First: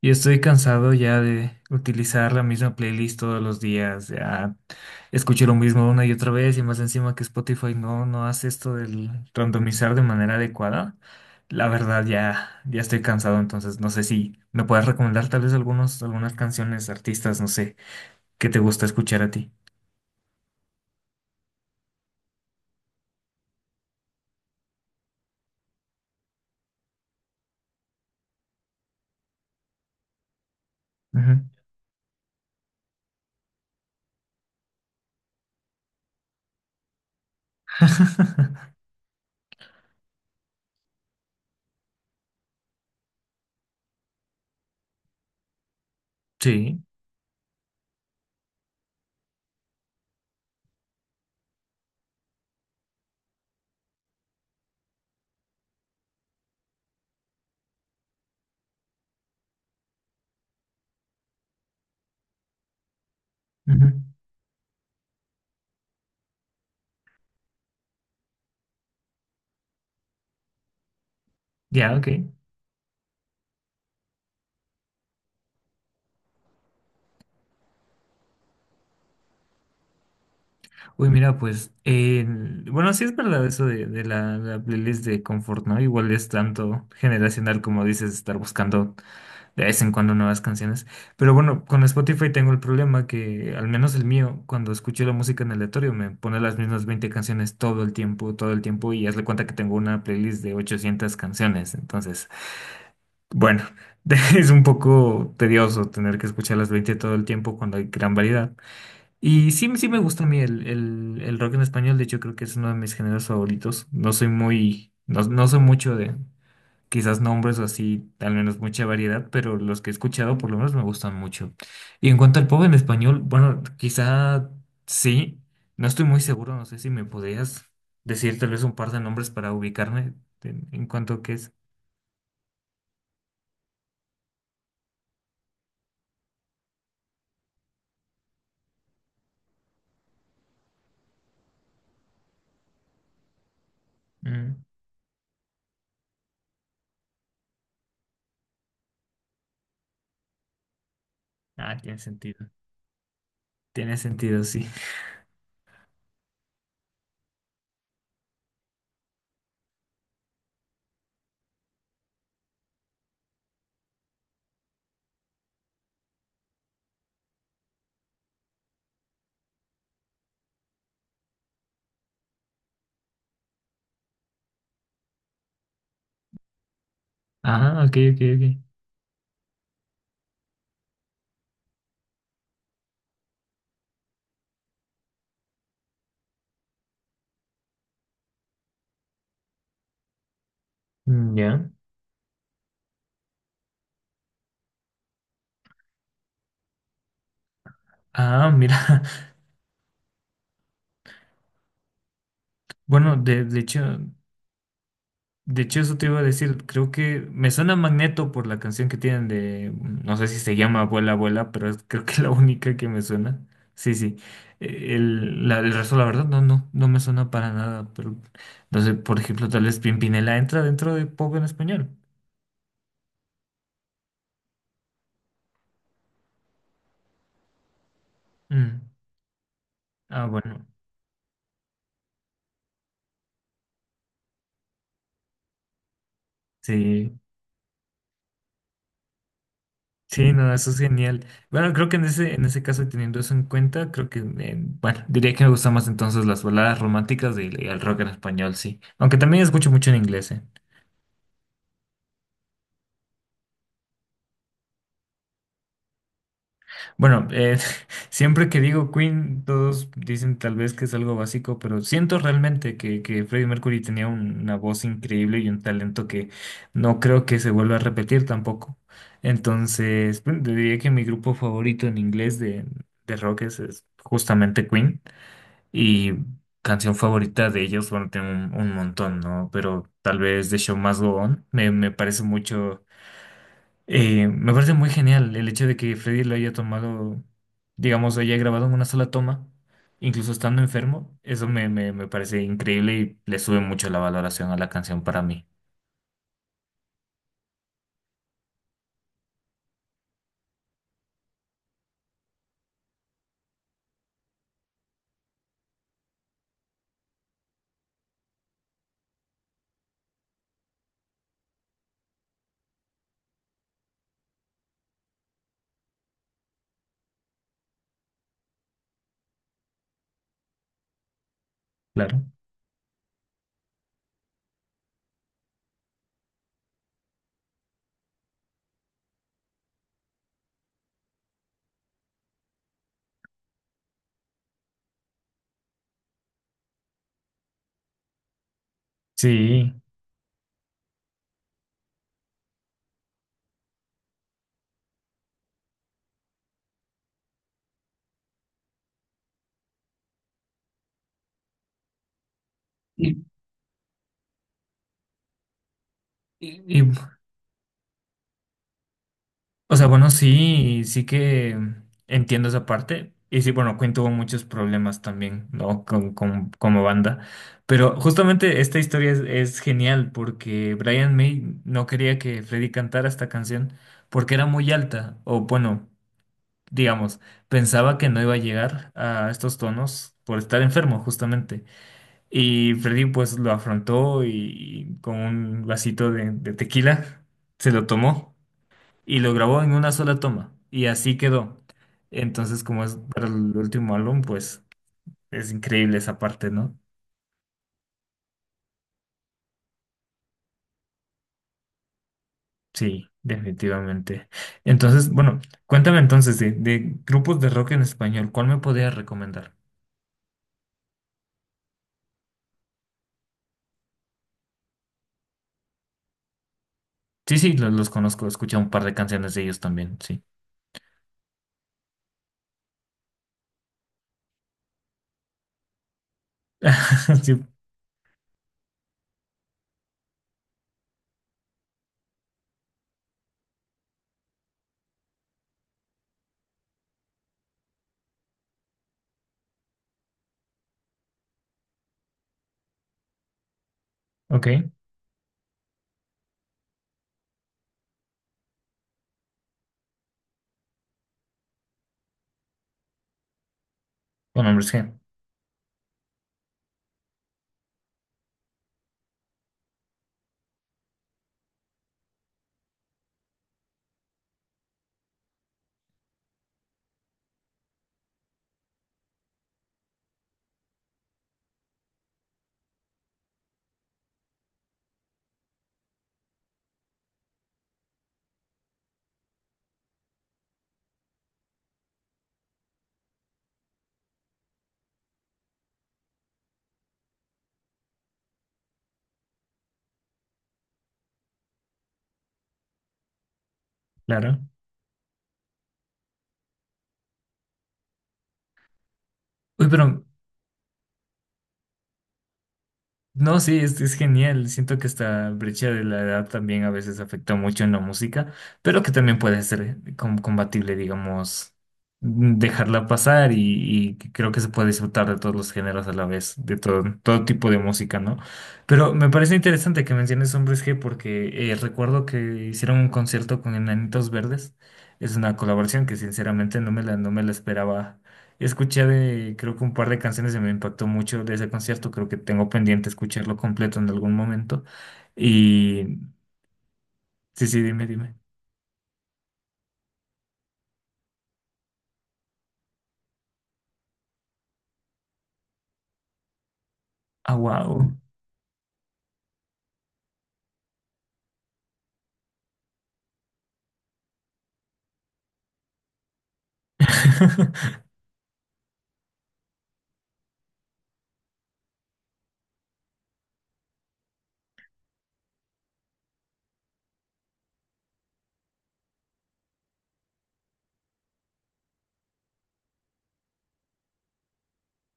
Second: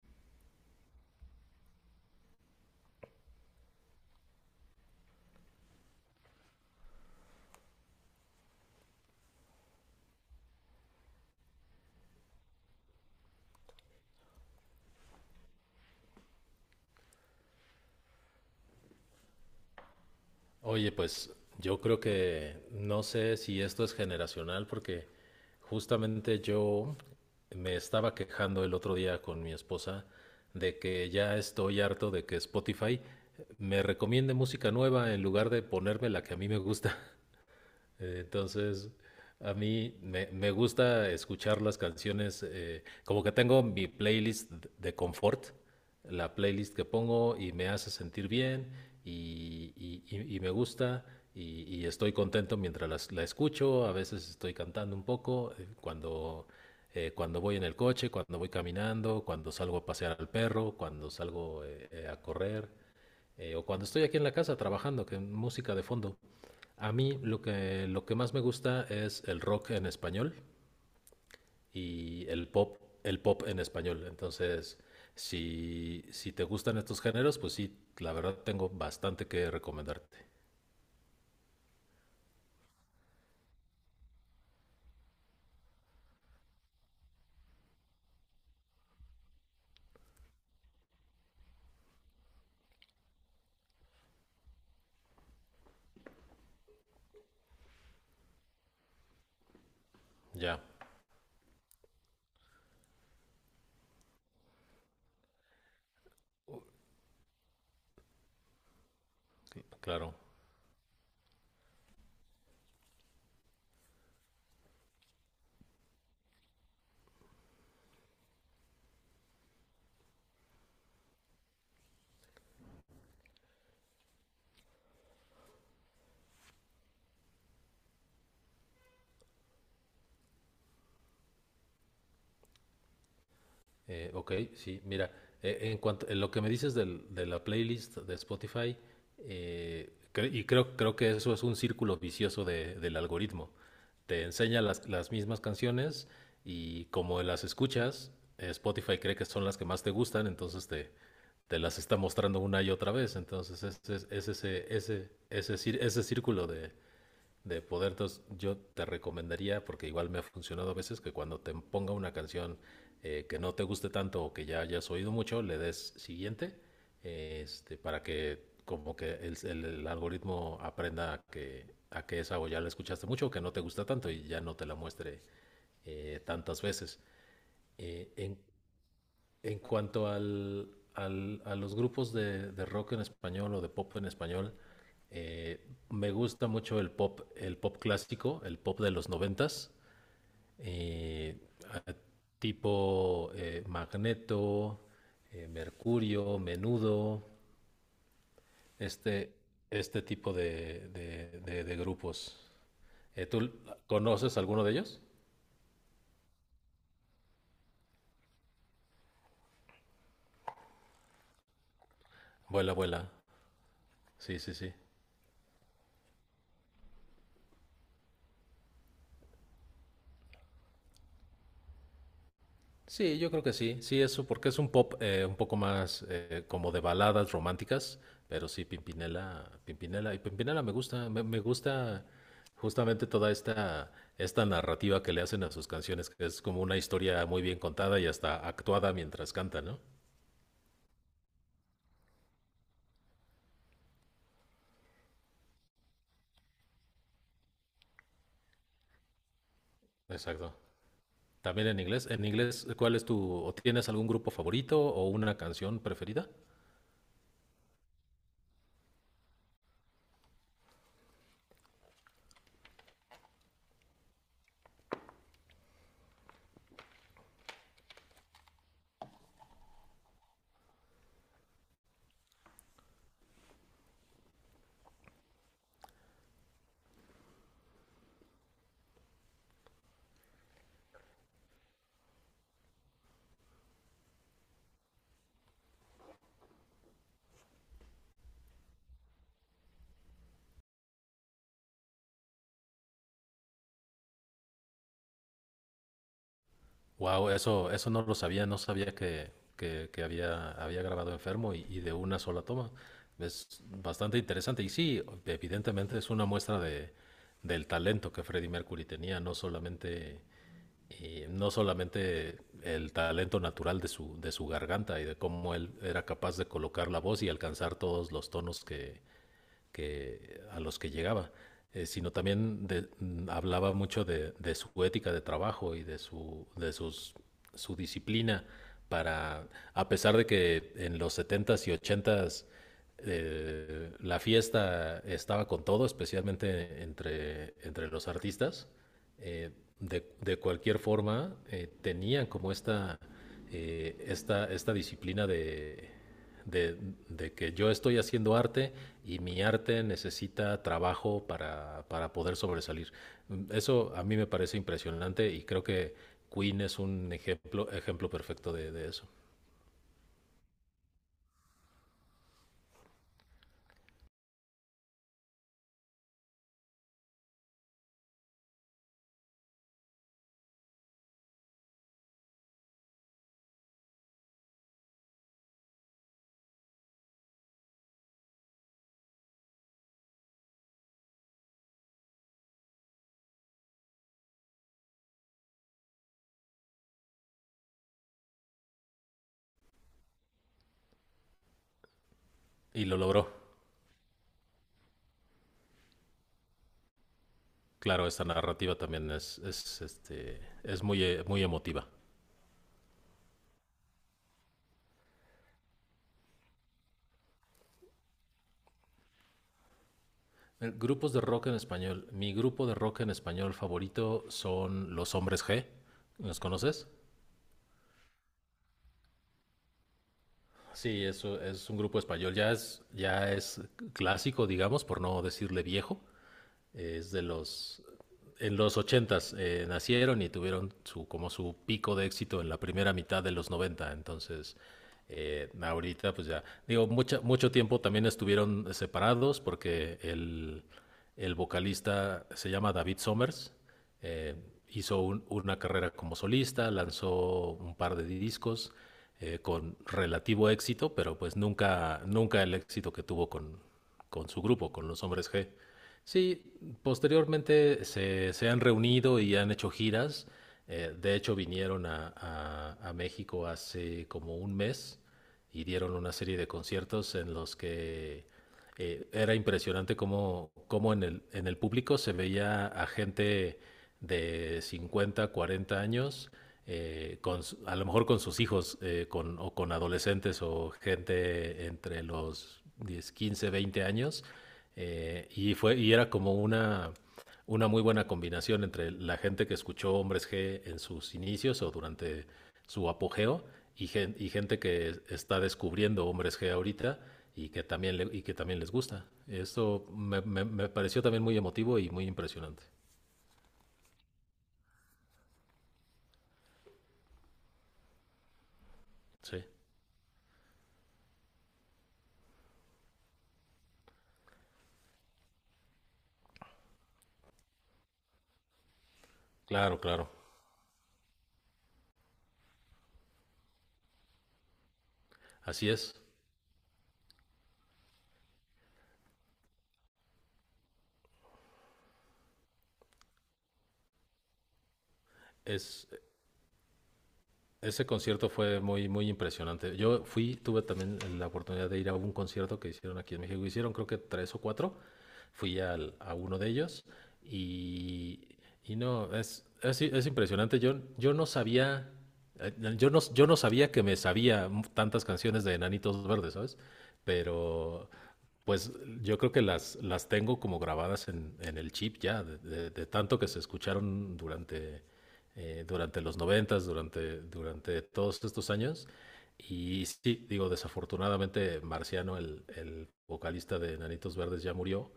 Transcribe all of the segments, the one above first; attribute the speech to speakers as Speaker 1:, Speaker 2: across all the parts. Speaker 1: Yo estoy cansado ya de utilizar la misma playlist todos los días. Ya escucho lo mismo una y otra vez y más encima que Spotify no hace esto del randomizar de manera adecuada. La verdad ya estoy cansado, entonces no sé si me puedes recomendar tal vez algunas canciones, artistas, no sé, que te gusta escuchar a ti.
Speaker 2: Oye, pues yo creo que no sé si esto es generacional porque justamente yo me estaba quejando el otro día con mi esposa de que ya
Speaker 1: Ujú.
Speaker 2: estoy harto de que Spotify me recomiende música nueva en lugar de ponerme la que a mí me gusta. Entonces, a mí me gusta escuchar las canciones, como que tengo mi playlist de confort, la playlist
Speaker 1: Sí.
Speaker 2: que pongo y me hace sentir bien y me gusta y estoy contento mientras la escucho, a veces estoy cantando un poco, cuando voy en el coche, cuando voy caminando, cuando salgo a pasear al perro, cuando salgo a correr o cuando
Speaker 1: Ujú.
Speaker 2: estoy aquí en la casa trabajando, que música de fondo. A mí lo que más me gusta es el rock en español
Speaker 1: Ya, ok.
Speaker 2: y el pop en español. Entonces, si te gustan estos géneros, pues sí, la verdad tengo bastante que recomendarte.
Speaker 1: Uy, mira, pues, bueno, sí es verdad eso de la playlist de confort, ¿no? Igual es tanto generacional como dices, estar buscando de vez en cuando nuevas canciones. Pero bueno, con Spotify tengo el problema que, al menos el mío, cuando escucho la música en aleatorio, me pone las mismas 20 canciones todo el tiempo, y hazle cuenta que tengo una playlist de
Speaker 2: Ya,
Speaker 1: 800 canciones. Entonces, bueno, es un poco tedioso tener que escuchar las 20 todo el tiempo cuando hay gran variedad. Y sí, sí me
Speaker 2: claro.
Speaker 1: gusta a mí el rock en español. De hecho, creo que es uno de mis géneros favoritos. No soy muy, no soy mucho de quizás nombres o así, al menos mucha variedad, pero los que he escuchado por lo menos me gustan mucho. Y en cuanto al pop en español, bueno, quizá sí, no estoy muy seguro, no sé si me podrías decir tal vez un par de nombres para ubicarme en cuanto a qué es.
Speaker 2: Ok, sí, mira, en cuanto en lo que me dices de la playlist de Spotify, creo que eso es un círculo vicioso del algoritmo. Te enseña
Speaker 1: Mm.
Speaker 2: las mismas canciones y como las escuchas, Spotify cree que son las que más te gustan, entonces te
Speaker 1: Ah,
Speaker 2: las está
Speaker 1: tiene
Speaker 2: mostrando
Speaker 1: sentido.
Speaker 2: una y otra vez. Entonces, ese,
Speaker 1: Tiene
Speaker 2: es
Speaker 1: sentido, sí.
Speaker 2: ese, ese, ese, cir- ese círculo de poder. Entonces, yo te recomendaría, porque igual me ha funcionado a veces, que cuando te ponga una canción que no te guste tanto o que ya hayas oído mucho, le des siguiente, para que como que el algoritmo aprenda a que esa o ya la escuchaste mucho o que no te gusta tanto y ya no te la muestre tantas veces.
Speaker 1: Ah, ok,
Speaker 2: Eh,
Speaker 1: ok,
Speaker 2: en
Speaker 1: ok.
Speaker 2: en cuanto a los grupos de rock en español o de pop en español, eh, me gusta mucho el pop clásico, el pop de los noventas,
Speaker 1: Mm.
Speaker 2: eh,
Speaker 1: Ya.
Speaker 2: a- tipo Magneto, Mercurio, Menudo,
Speaker 1: Ah, mira.
Speaker 2: este, este tipo de grupos.
Speaker 1: Bueno,
Speaker 2: ¿Tú conoces alguno de ellos?
Speaker 1: de hecho eso te iba a decir, creo que me suena Magneto por la canción que tienen de, no sé si se llama Abuela, Abuela, pero creo que es la
Speaker 2: Vuela,
Speaker 1: única que me
Speaker 2: vuela.
Speaker 1: suena. Sí, sí.
Speaker 2: Sí, sí, sí.
Speaker 1: El resto, la verdad, no me suena para nada, pero no sé, por ejemplo, tal vez Pimpinela entra dentro de pop en español.
Speaker 2: Sí, yo creo que sí, sí, eso, porque es un pop un poco más como de baladas románticas, pero sí,
Speaker 1: Mm.
Speaker 2: Pimpinela, Pimpinela, y
Speaker 1: Ah,
Speaker 2: Pimpinela
Speaker 1: bueno,
Speaker 2: me gusta, me gusta justamente toda esta narrativa que le hacen a sus canciones, que es como una
Speaker 1: sí.
Speaker 2: historia muy bien contada y hasta actuada mientras canta, ¿no?
Speaker 1: Sí, no, eso es genial. Bueno, creo que en ese caso, y teniendo eso en cuenta, creo que, bueno, diría que me gustan más entonces las baladas románticas y el rock en español, sí. Aunque también escucho mucho en inglés, eh.
Speaker 2: Exacto. También en inglés, ¿O tienes algún grupo favorito o una canción preferida?
Speaker 1: Bueno, siempre que digo Queen, todos dicen tal vez que es algo básico, pero siento realmente que Freddie Mercury tenía una voz increíble y un talento que no creo que se vuelva a repetir tampoco. Entonces, bueno, diría que mi grupo favorito en inglés de rock es justamente Queen. Y canción favorita de ellos, bueno, tengo un montón, ¿no? Pero tal vez The Show Must Go On me, me parece mucho, me parece muy genial el hecho de que Freddy lo haya tomado, digamos, lo haya grabado en una sola toma, incluso estando enfermo. Eso me, me, me parece increíble y le sube mucho la valoración a la canción para mí,
Speaker 2: Wow, eso no lo sabía, no sabía que había grabado enfermo y de una sola toma. Es bastante interesante. Y sí, evidentemente es una muestra del talento que Freddie Mercury tenía, no solamente, no solamente el talento natural de su garganta y de cómo él era capaz de colocar la voz y alcanzar todos los tonos a los que llegaba, sino
Speaker 1: claro.
Speaker 2: también hablaba mucho su ética de trabajo y de, su, de sus, su disciplina para, a pesar de que en los setentas y ochentas la fiesta estaba con todo, especialmente entre los artistas, eh,
Speaker 1: Sí.
Speaker 2: cualquier forma tenían como esta disciplina de, de que yo estoy haciendo arte y mi arte necesita trabajo para poder sobresalir.
Speaker 1: Y,
Speaker 2: Eso a mí me parece impresionante y creo que
Speaker 1: y-
Speaker 2: Queen es
Speaker 1: y
Speaker 2: un ejemplo perfecto de eso.
Speaker 1: O sea, bueno, sí, sí que entiendo esa parte. Y sí, bueno, Queen tuvo muchos problemas también, ¿no? Con, como banda. Pero justamente esta historia es genial porque Brian May no quería que Freddie cantara esta canción porque era muy alta. O bueno, digamos, pensaba que no iba a llegar a estos tonos por estar enfermo, justamente. Y Freddie pues lo afrontó y con un vasito de tequila se lo tomó y lo grabó en una sola toma y así quedó. Entonces, como
Speaker 2: Y
Speaker 1: es
Speaker 2: lo
Speaker 1: para
Speaker 2: logró.
Speaker 1: el último álbum, pues es increíble esa parte, ¿no?
Speaker 2: Claro, esta narrativa también es muy emotiva.
Speaker 1: Sí, definitivamente. Entonces, bueno, cuéntame entonces de grupos de rock en español, ¿cuál me podrías recomendar?
Speaker 2: Grupos de rock en español. Mi grupo de rock en español favorito son Los Hombres G. ¿Los conoces?
Speaker 1: Sí, sí, los conozco, he escuchado un par de canciones de ellos también, sí.
Speaker 2: Sí, eso es un grupo español, ya es clásico, digamos, por no decirle viejo es de
Speaker 1: Sí,
Speaker 2: los... En los ochentas nacieron y tuvieron como su pico de éxito en la primera mitad de los 90 entonces... Ahorita, pues ya, digo, mucho tiempo también estuvieron separados porque el vocalista se llama David Somers, eh,
Speaker 1: ok,
Speaker 2: hizo una carrera como solista, lanzó un par de discos con relativo éxito, pero pues nunca el éxito que tuvo con su
Speaker 1: con Hombres
Speaker 2: grupo, con
Speaker 1: G,
Speaker 2: los Hombres G. Sí, posteriormente se han reunido y han hecho giras. De hecho, vinieron a México hace como un mes y dieron una serie de conciertos en los que era impresionante cómo en el público se veía a gente de 50 40 años, a lo mejor con sus hijos o con adolescentes o gente entre los 10 15 20 años. Y era como una muy buena combinación entre la gente que escuchó Hombres G en sus inicios o durante su apogeo y
Speaker 1: claro.
Speaker 2: gente que está descubriendo Hombres G ahorita y que también les gusta.
Speaker 1: Uy,
Speaker 2: Esto
Speaker 1: pero
Speaker 2: me pareció también muy emotivo y muy impresionante.
Speaker 1: no, sí, es genial. Siento que esta brecha de la edad también a veces afecta mucho en la música, pero que también puede
Speaker 2: Sí,
Speaker 1: ser combatible, digamos, mm, dejarla pasar y creo que se puede disfrutar de todos los géneros a la vez, de todo, todo tipo de música, ¿no? Pero me parece
Speaker 2: claro,
Speaker 1: interesante que
Speaker 2: claro.
Speaker 1: menciones Hombres G porque recuerdo que hicieron un concierto con Enanitos Verdes. Es una
Speaker 2: Así
Speaker 1: colaboración
Speaker 2: es.
Speaker 1: que sinceramente no me la esperaba. Escuché de, creo que un par de canciones que me impactó mucho de ese concierto. Creo que tengo pendiente escucharlo completo en algún momento.
Speaker 2: Es,
Speaker 1: Y sí, sí, dime,
Speaker 2: Ese
Speaker 1: dime.
Speaker 2: concierto fue muy, muy impresionante. Yo tuve también la oportunidad de ir a un concierto que hicieron aquí en México. Hicieron creo que tres o cuatro. Fui a uno de ellos
Speaker 1: Ah, wow.
Speaker 2: y, y no, es impresionante. Yo no sabía, yo no sabía que me sabía tantas canciones de Enanitos Verdes, ¿sabes? Pero pues yo creo que las tengo como grabadas en el chip ya, de tanto que se escucharon durante durante los noventas, durante todos estos años. Y sí, digo, desafortunadamente Marciano, el vocalista de Nanitos Verdes, ya murió.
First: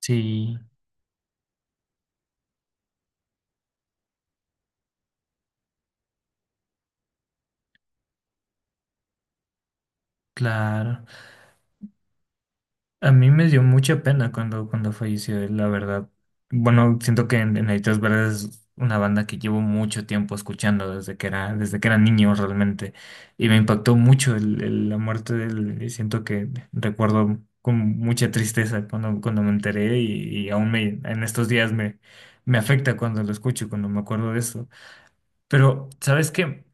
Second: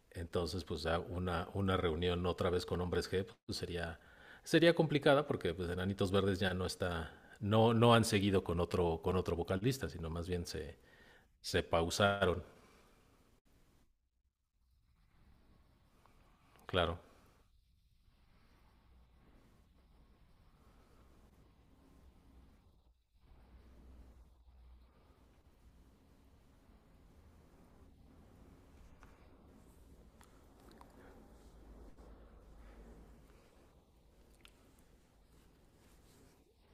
Speaker 1: Sí,
Speaker 2: Entonces, pues ya una reunión otra vez con Hombres G pues, sería complicada porque pues Enanitos Verdes ya no está, no, no han seguido con otro vocalista, sino más bien se,
Speaker 1: claro.
Speaker 2: se pausaron,
Speaker 1: A mí me dio mucha pena cuando, cuando falleció él, la verdad. Bueno,
Speaker 2: claro.
Speaker 1: siento que en Nanitos Verdes es una banda que llevo mucho tiempo escuchando desde que era niño realmente. Y me impactó mucho la muerte de él. Y siento que recuerdo con mucha tristeza cuando, cuando me enteré y aún me, en estos días me, me afecta cuando lo escucho, cuando me acuerdo de eso. Pero, ¿sabes qué?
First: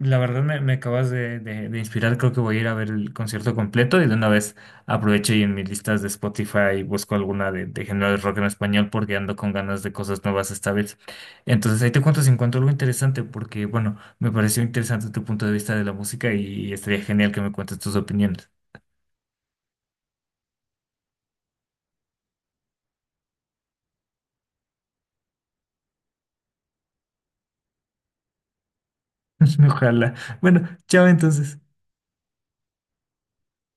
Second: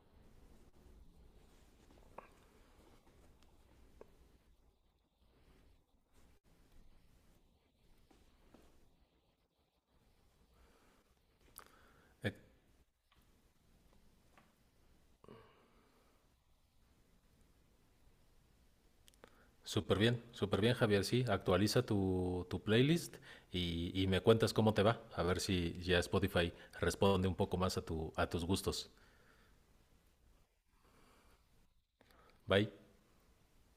Speaker 1: La verdad me, me acabas de, de inspirar. Creo que voy a ir a ver el concierto completo y de una vez aprovecho y en mis listas de Spotify busco alguna de género de rock en español porque ando con ganas de cosas nuevas esta vez. Entonces ahí te cuento si
Speaker 2: Eh,
Speaker 1: encuentro algo interesante porque, bueno, me pareció interesante tu punto de vista de la música y estaría genial que me cuentes tus opiniones.
Speaker 2: Súper bien, Javier. Sí, actualiza tu playlist y me cuentas cómo te va. A ver si ya Spotify responde un poco más a tus gustos.
Speaker 1: Ojalá. Bueno, chao entonces.
Speaker 2: Bye.